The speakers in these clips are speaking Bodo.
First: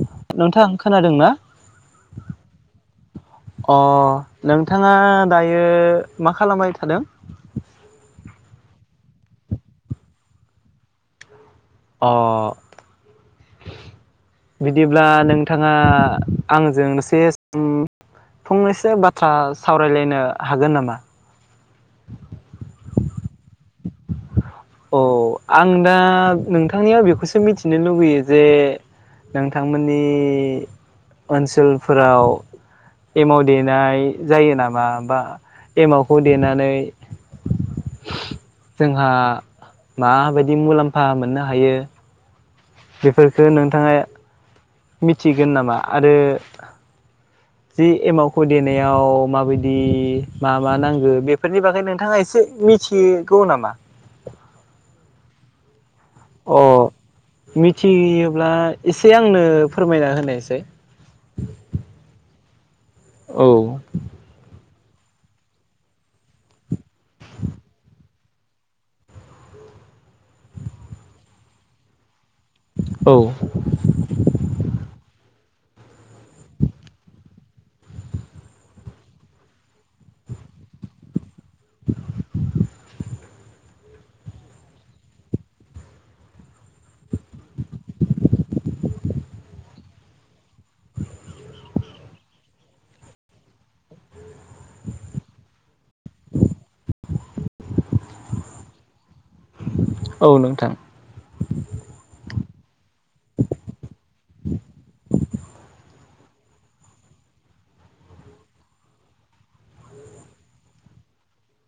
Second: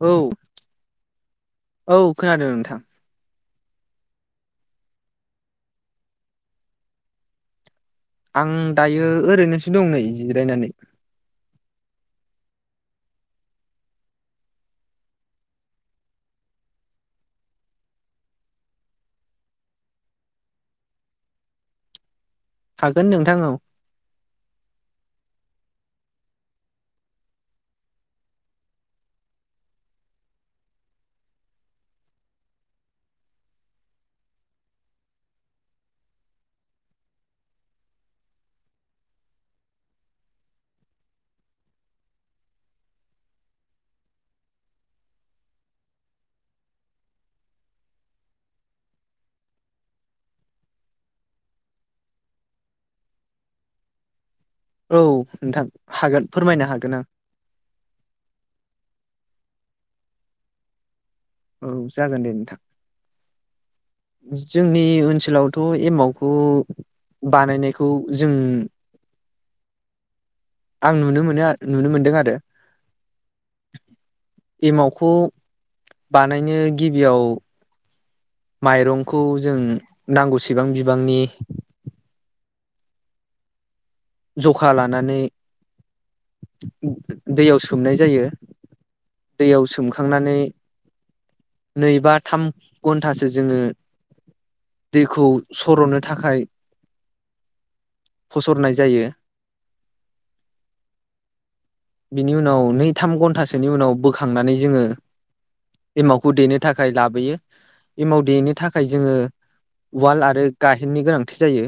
औ नोंथां खोनादों ना औ खोनादों नोंथां अ नोंथाङा दायो मा खालामबाय थादों आं दायो ओरैनोसो दं नै जिरायनानै अ बिदिब्ला नोंथाङा आंजों सेस फंनैसो बाथ्रा सावरायलायनो हागोन नामा हागोन नोंथां औ अ आं दा नोंथांनियाव बेखौसो मिथिनो लुबैयो जे नोंथांमोननि ओनसोलफोराव एमाव देनाय जायो नामा बा एमावखौ देनानै जोंहा माबायदि मुलाम्फा मोननो हायो बेफोरफोरखो नोंथाङा मिथिगोन नामा आरो जि एमावखौ देनायाव माबायदि मा मा नांगौ बेफोरनि बागै नोंथाङा एसे मिथिगौ नामा औ नोंथां हागोन अ फोरमायनो हागोन आं मिथियोब्ला एसे एसे आंनो फोरमायना होनायसाय औ जागोन दे नोंथां औ जोंनि ओनसोलावथ' एमावखौ बानायनायखौ जों आं नुनो मोनो आरो नुनो मोनदों आरो औ एमावखौ बानायनो गिबियाव माइरंखौ जों नांगौसेबां बिबांनि जखा लानानै दैयाव सोमनाय जायो दैयाव सोमखांनानै नै बा थाम घन्टासो जोङो दैखौ सर'नो थाखाय फस'रनाय जायो औ नोंथां बेनि उनाव नै थाम घन्टासोनि उनाव बोखांनानै जोङो एमावखौ देनो थाखाय लाबोयो एमाव देनो थाखाय जोङो उवाल आरो गाहेननि गोनांथि जायो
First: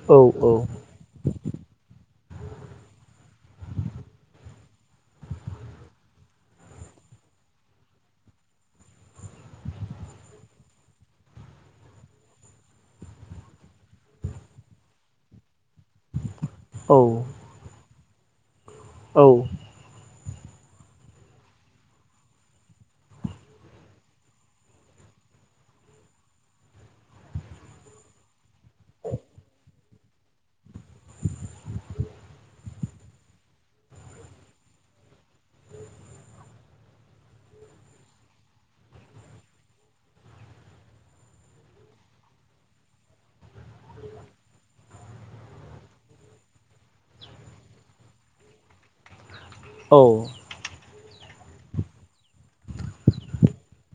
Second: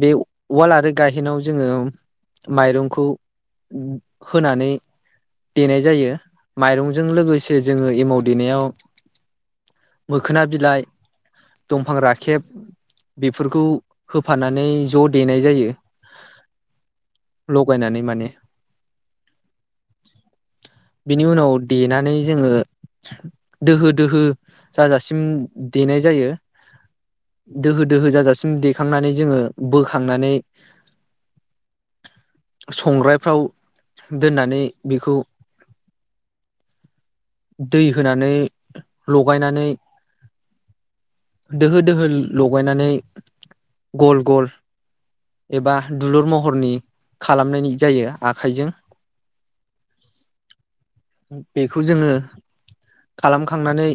बे औ औ उवाल आरो गायहेनाव जोङो माइरंखौ होनानै देनाय जायो माइरंजों लोगोसे जोङो एमाव देनायाव मोखोना बिलाइ दंफां राखेब बेफोरखौ होफानानै ज' देनाय जायो। औ लगायनानै माने [inaudible] औ बेनि उनाव देनानै जोङो दोहो दोहो जाजासिम देनाय जायो। दोहो दोहो जाजासिम देखांनानै जोङो बो खांनानै संग्राय फ्राव दोननानै बेखौ दै होनानै लगायनानै दोहो दोहो लगायनानै गल गल एबा दुलुर महरनि खालामनायनि जायो आखाइजों। औ बेखौ जोङो खालाम खांनानै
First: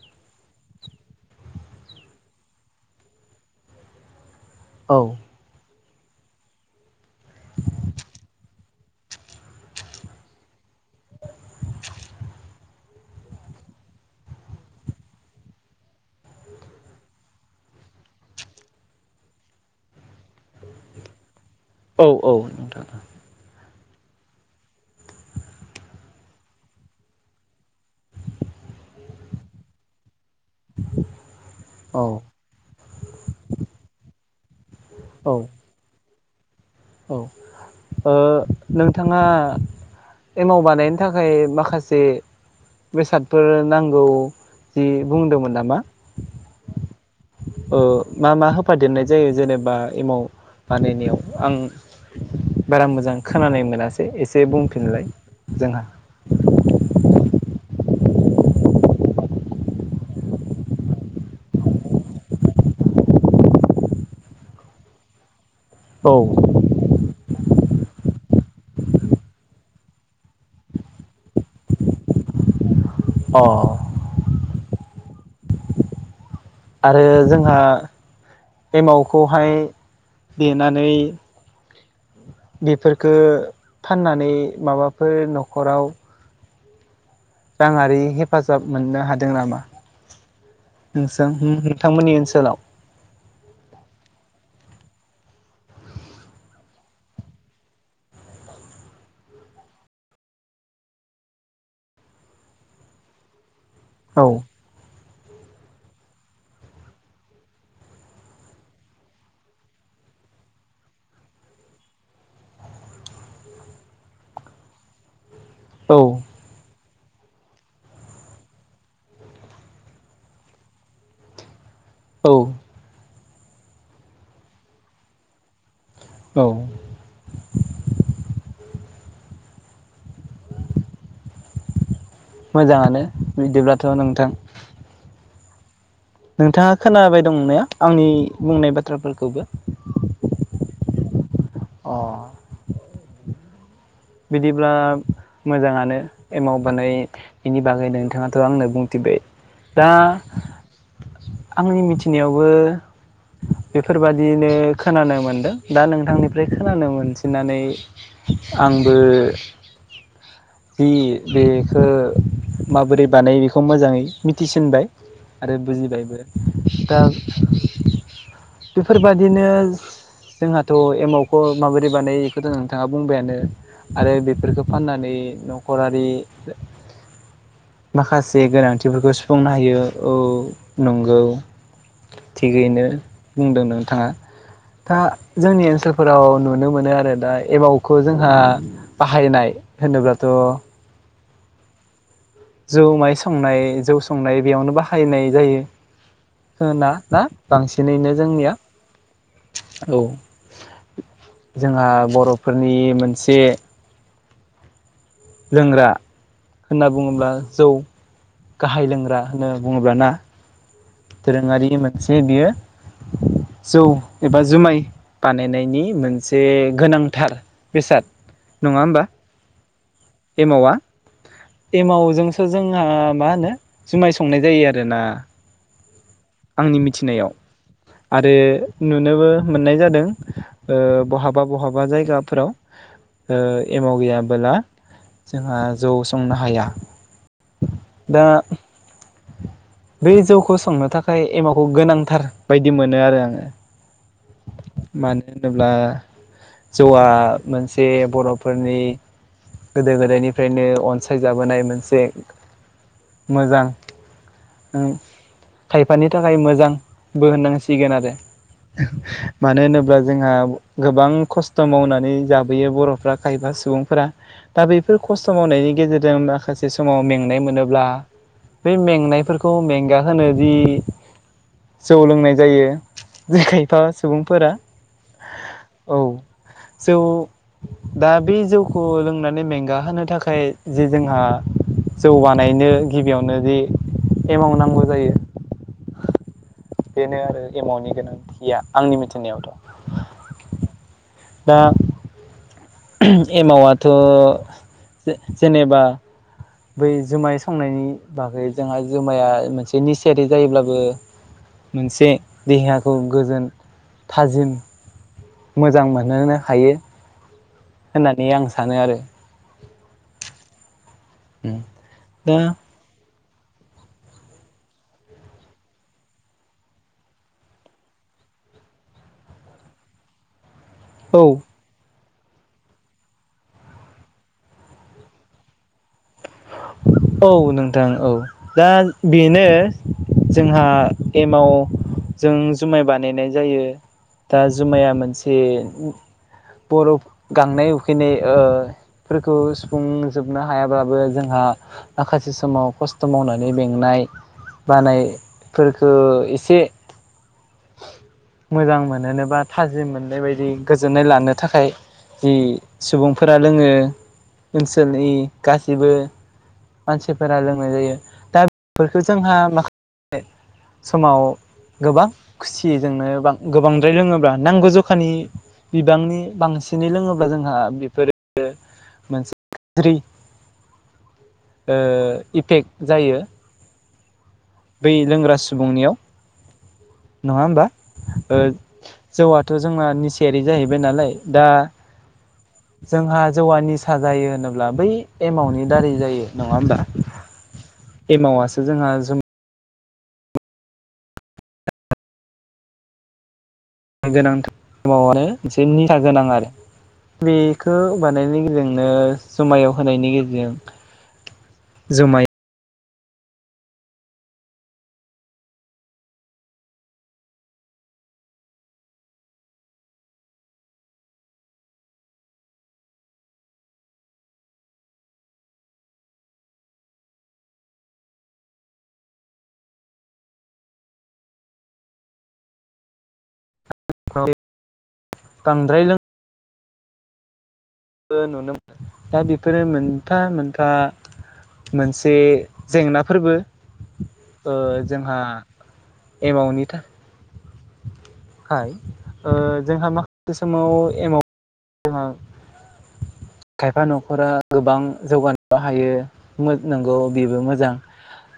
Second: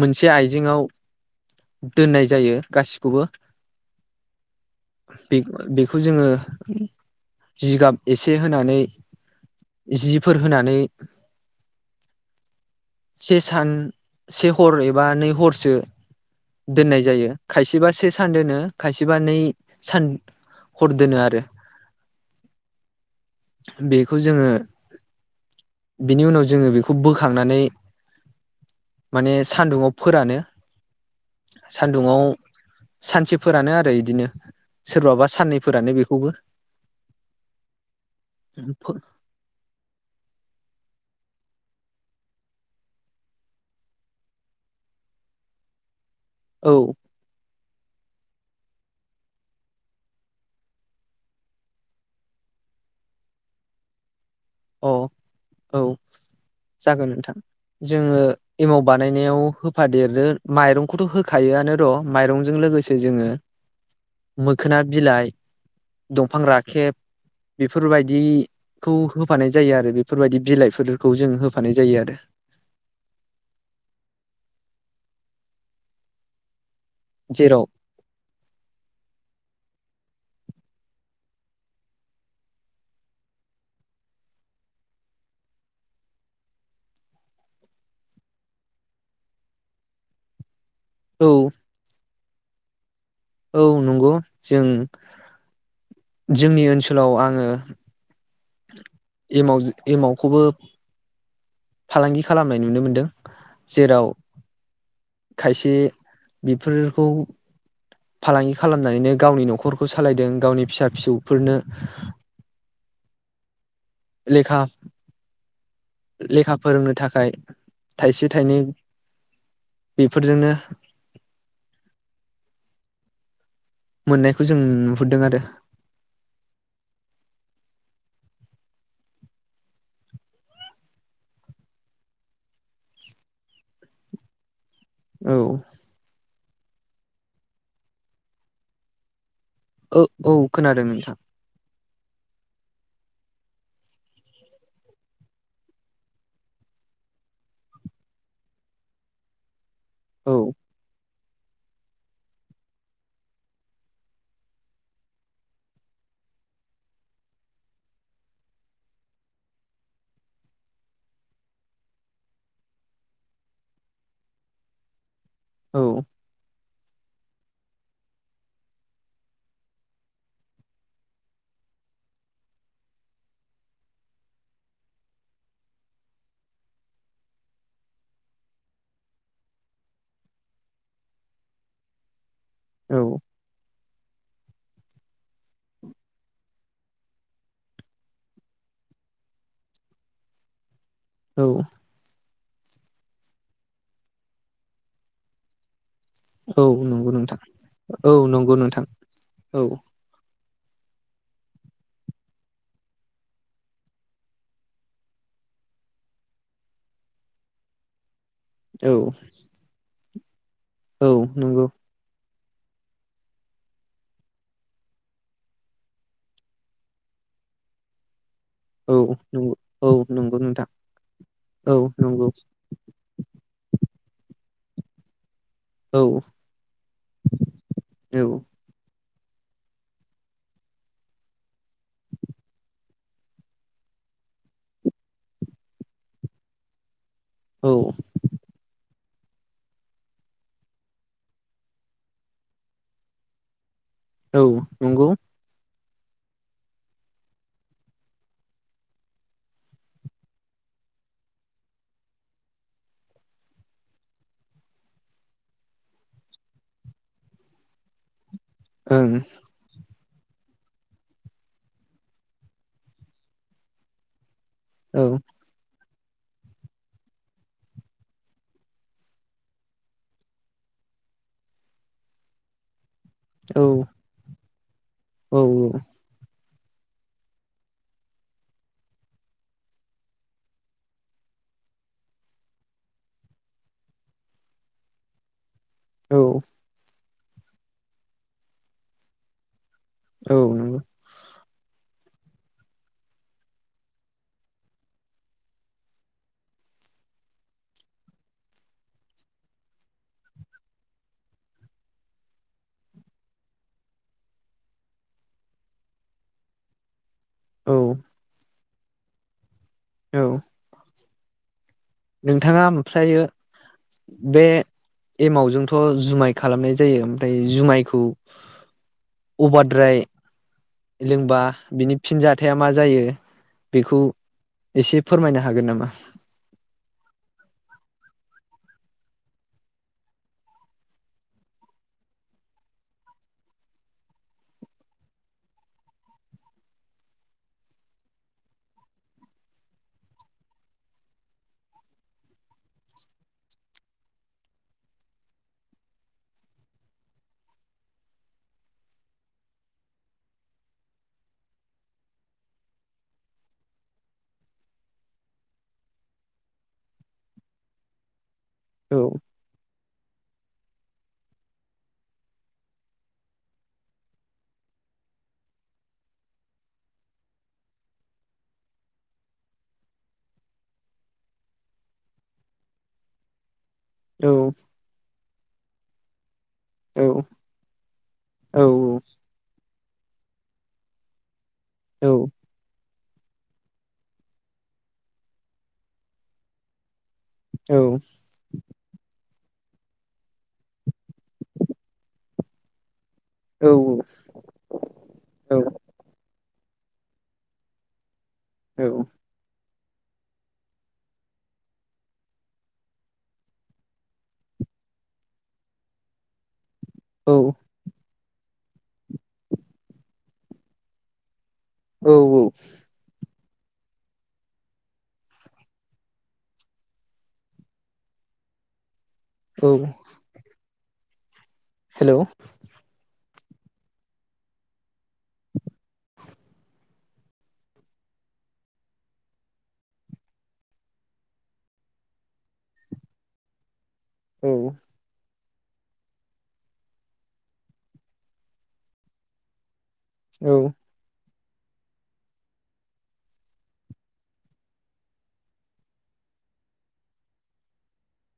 मोनसे आइजेेंआव दोननाय जायो गासिखौबो। औ बे बेखौ जोङो जिगाब एसे होनानै जिफोर होनानै से सान से हर एबा नै हरसो दोननाय जायो खायसेबा से सान दोनो खायसेबा नै सान हर दोनो आरो। औ औ नोंथां बेखौ जोङो बेनि उनाव जोङो बेखौ बोखांनानै माने सान्दुंङाव फोरानो औ सान्दुंङाव सानसे फोरानो आरो इदिनो। सोरबाबा औ साननै फोरानो बे खौबो। औ ओ नोंथाङा एमाव बानायनो थाखाय माखा से बेसादफोर नांगौ जि बुंदोंमोन नामा? औ ओ मा मा होफादेरनाय जायो जेनेबा एमाव बानाय नायाव आं बारा मोजां खोनानाय मोनासै एसे से अ बुंफिनलाय जोंहा। औ जागोन नोंथां जोङो एमाव बानायनायाव होफादेरो माइरंखौथ' होखायो आनो र' माइरंजों लोगोसे जोङो मोखोना बिलाइ औ दंफां राखेब बेफोर बायदि खौ होफानाय जायो आरो बेफोर बायदि बिलाइ फोरखौ जों होफानाय जायो आरो। अ आरो जोंहा जेराव एमाव खौहाय देनानै बेफोर फोरखो फाननानै माबा फोर न'खराव राङारि हेफाजाब मोननो हादों नामा? औ नोंसां होम नोंथांमोननि ओनसो सोलाव। औ नंगौ जों जोंनि ओनसोलाव आङो एमावजो एमावखौबो फालांगि खालामनाय नुनो मोनदों। जेराव औ खायसे बेफोरखौ फालांगि खालामनानैनो गावनि न'खरखौ सालायदों गावनि फिसा फिसौफोरनो लेखा औ लेखा फोरोंनो था थाखाय थाइसे थाइनै बेफोरजोंनो औ मोननायखौ जों नुहुरदों आरो औ मोजाङानो बिदिब्लाथ' नोंथां। औ नोंथाङा खोनाबाय दं ना आंनि बुंनाय बाथ्राफोरखौबो? ओ औ खोनादों नोंथां। अ बिदिब्ला मोजाङानो एमाव बानाय बेनि बागै नोंथाङाथ' आंनो बुंथिबाय। दा औ आंनि मिथिनायावबो बेफोरबादिनो खोनानो मोनदों दा नोंथांनिफ्राय खोनानो मोनसिननानै आंबो बि बेखो माबोरै बानायो बेखौ मोजाङै मिथिसिनबाय। आरो औ बुजिबायबो दा बेफोरबादिनो जोंहाथ एमावखौ माबादि बानायो बेखौ नोंथांङा बुंबायानो आरो बेफोरखौ फाननानै थिगैनो बुंदों नों थाङा दा जोंनि ओनसोलफोराव नुनो मोनो आरो दा एमावखौ जोंहा बाहायनाय होनोब्लाथ' औ जौ माइ संनाय जौ संनाय बेयावनो बाहायनाय जा जायो औ होना नंगौ ना नोंथां बांसिनैनो औ जोंनिया नंगौ नोंथां औ जोंहा बर'फोरनि मोनसे लोंग्रा होनना बुङोब्ला जौ गाहाय औ लोंग्रा होनना बुङोब्लाना औ नंगौ दोरोङारि मोनसे बियो जौ एबा जुमाय बानायनायनि मोनसे गोनांथार बेसाद नङा औ होमबा नंगौ औ नंगौ नोंथां एमावा औ नंगौ एमावजोंसो जोंहा मा होनो जुमाय संनाय जायो आरो। दोना औ आंनि मिथिनायाव औ आरो नुनोबो मोननाय जादों ओ बहाबा बहाबा जायगाफोराव एमाव गैयाबोला जोंहा जौ संनो हाया। औ दा बे जौखौ संनो थाखाय एमावखौ गोनांथार बायदि मोनो आरो आङो। औ नंगौ मानो होनोब्ला जौआ मोनसे बर'फोरनि गोदो गोदायनिफ्रायनो अनसायजाबोनाय मोनसे मोजां खायफानि थाखाय मोजांबो होननांसिगोन आरो ओं मानो होनोब्ला जोंहा गोबां खस्थ' मावनानै जाबोयो बर'फ्रा खायफा सुबुंफोरा दा बेफोर औ खस्थ' मावनायनि गेजेर जों माखासे समाव मेंनाय मोनोब्ला बै मेंनायफोरखौ मेंगाहोनो जि जौ लोंनाय जायो जे औ खायफा सुबुंफोरा औ औ जौ दा बे जौखौ लोंनानै मेंगाहोनो थाखाय जि जोंहा जौ बानायनो गिबियावनो जि एमाउ नांगौ जायो औ बेनो आरो एमाउनि गोनांथिया आंनि मिथिनायावथ' औ दा एमावाथ' जेनेबा बै जुमाय संनायनि बागै जोंहा जुमाया मोनसे निसियारि जायोब्लाबो मोनसे देहाखौ गोजोन थाजिम मोजां मोनहोनो हायो होननानै आं। सानो आरो। औ। उम। नोंथाङा ओमफ्रायो। बे एमावजोंथ' जुमाय खालामनाय जायो ओमफ्राय जुमायखौ अभारद्राय। औ लोंबा बिनि फिन जाथाया मा जायो बेखौ एसे फोरमायनो हागोन नामा। औ नोंथां औ दा बेनो जोंहा एमाव जों जुमाइ बानायनाय जायो दा जुमाइया मोनसे बर' गांनाय उखैनाय फोरफोरखौ सुफुंजोबनो हायाब्लाबो जोंहा माखासे समाव खस्थ' मावनानै मेंनाय बानायफोरखो एसे मोजां मोनहोनो बा थाजिम मोननाय बायदि गोजोननाय लानो थाखाय जि सुबुंफोरा लोङो ओनसोलनि गासैबो मानसिफोरा लोंनाय जायो दा। औ फोरखौ जोंहा मा समाव गोबां खुसिजोंनो गोबांद्राय लोङोब्ला नांगौ जखानि बिबांनि बांसिनै लोङोब्ला जोंहा बेफोरो मोनसे गाज्रि इफेक्ट जायो। औ। बै लोंग्रा सुबुंनियाव। औ नङा होमबा औ जौआथ'। जोंहा निसायारि जाहैबाय नालाय दा। औ। जोंहा जौआ निसा जायो होनोब्ला बै एमाउनि दारै जायो नङा होमबा। एमावासो जोंहा जु औ गोनांथार मोनसे निसा गोनां आरो। बेखौ नायनि गेजेरजोंनो जुमायाव। होनायनि गेजेरजों जुमाय औ। औ औ। औ। हेल'। बांद्राय। दा बेफोरो मोनफा मोनफा मोनसे जेंनाफोरबो। ओ औ जोंहा एमावनि था खाय ओ जोंहा मा समाव औ एमाव। जोंहा खायफा न'खरा गोबां जौगानोबो हायो नंगौ बेबो मोजां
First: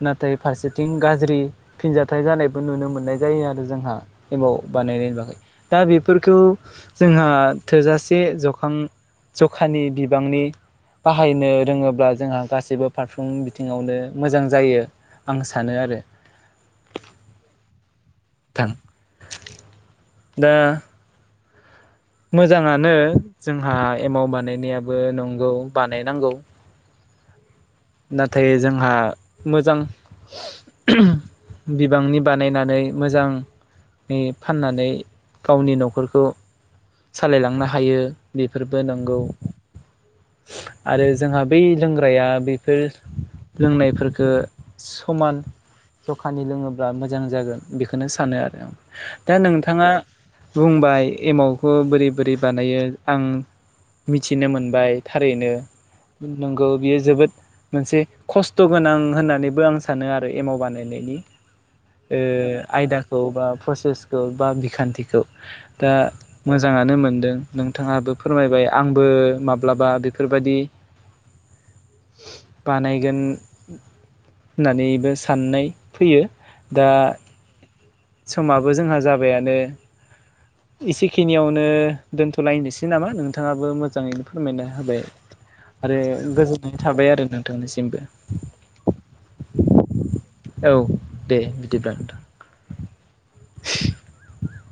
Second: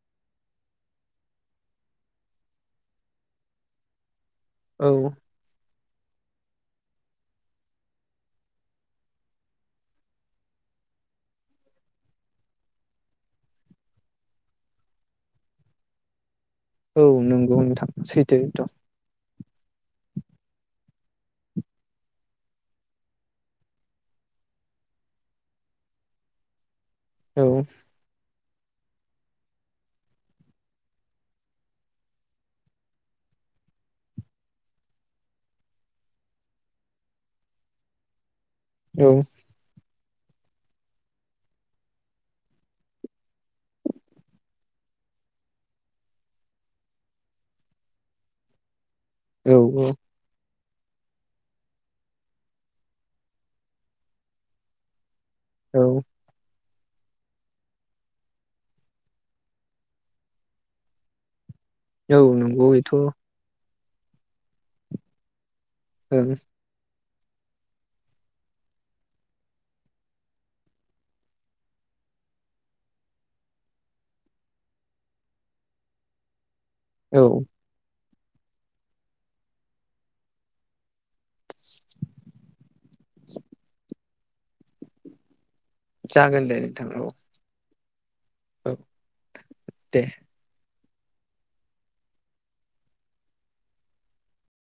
नाथाय फारसेथिं गाज्रि फिनजाथाइ जानायबो नुनो मोननाय जायो आरो जोंहा। एमाव औ बानायनायनि बागै। दा बेफोरखौ जोंहा थोजासे जखां जखानि बिबांनि बाहायनो रोङोब्ला जोंहा गासैबो फारफ्रोमबो बिथिङावनो मोजां जायो आं सानो आरो। औ नंगौ नोंथां। सैथो द नोंथां दा मोजाङानो जोंहा औ नाथाय जोंहा मोजां बिबांनि बानायनानै मोजां फाननानै गावनि न'खरखौ सालायलांनो हायो बेफोरबो औ नंगौ आरो जोंहा बै लोंग्राया बेफोर लोंनायफोरफोरखो समान जखानि लोङोब्ला मोजां जागोन बेखौनो सानो आरो आं दा औ नोंथाङा औ बुंबाय एमावखौ बोरै बोरै बानायो आं मिथिनो मोनबाय थारैनो औ नंगौ बियो जोबोद मोनसे खस्थ' गोनां होननानैबो आं सानो आरो एमाव बानायनायनि ओ औ नंगौ बेथ' आयदाखौ बा फ स खौ बा बिखान्थिखौ दा ओं मोजाङानो मोनदों नोंथाङाबो फोरमायबाय आंबो माबा माब्लाबा बेफोरबदि बानायगोन होननानैबो साननाय फैयो दा औ समाबो जोंहा जाबायानो एसेखिनियावनो दोनथ'लायनोसै नामा नोंथाङाबो मोजाङैनो फोरमायना होबाय आरो जागोन दे गोजोननाय नोंथां औ थाबाय आरो नोंथांनिसिम [inaudible] औ दे औ दे बिदिब्ला नोंथां।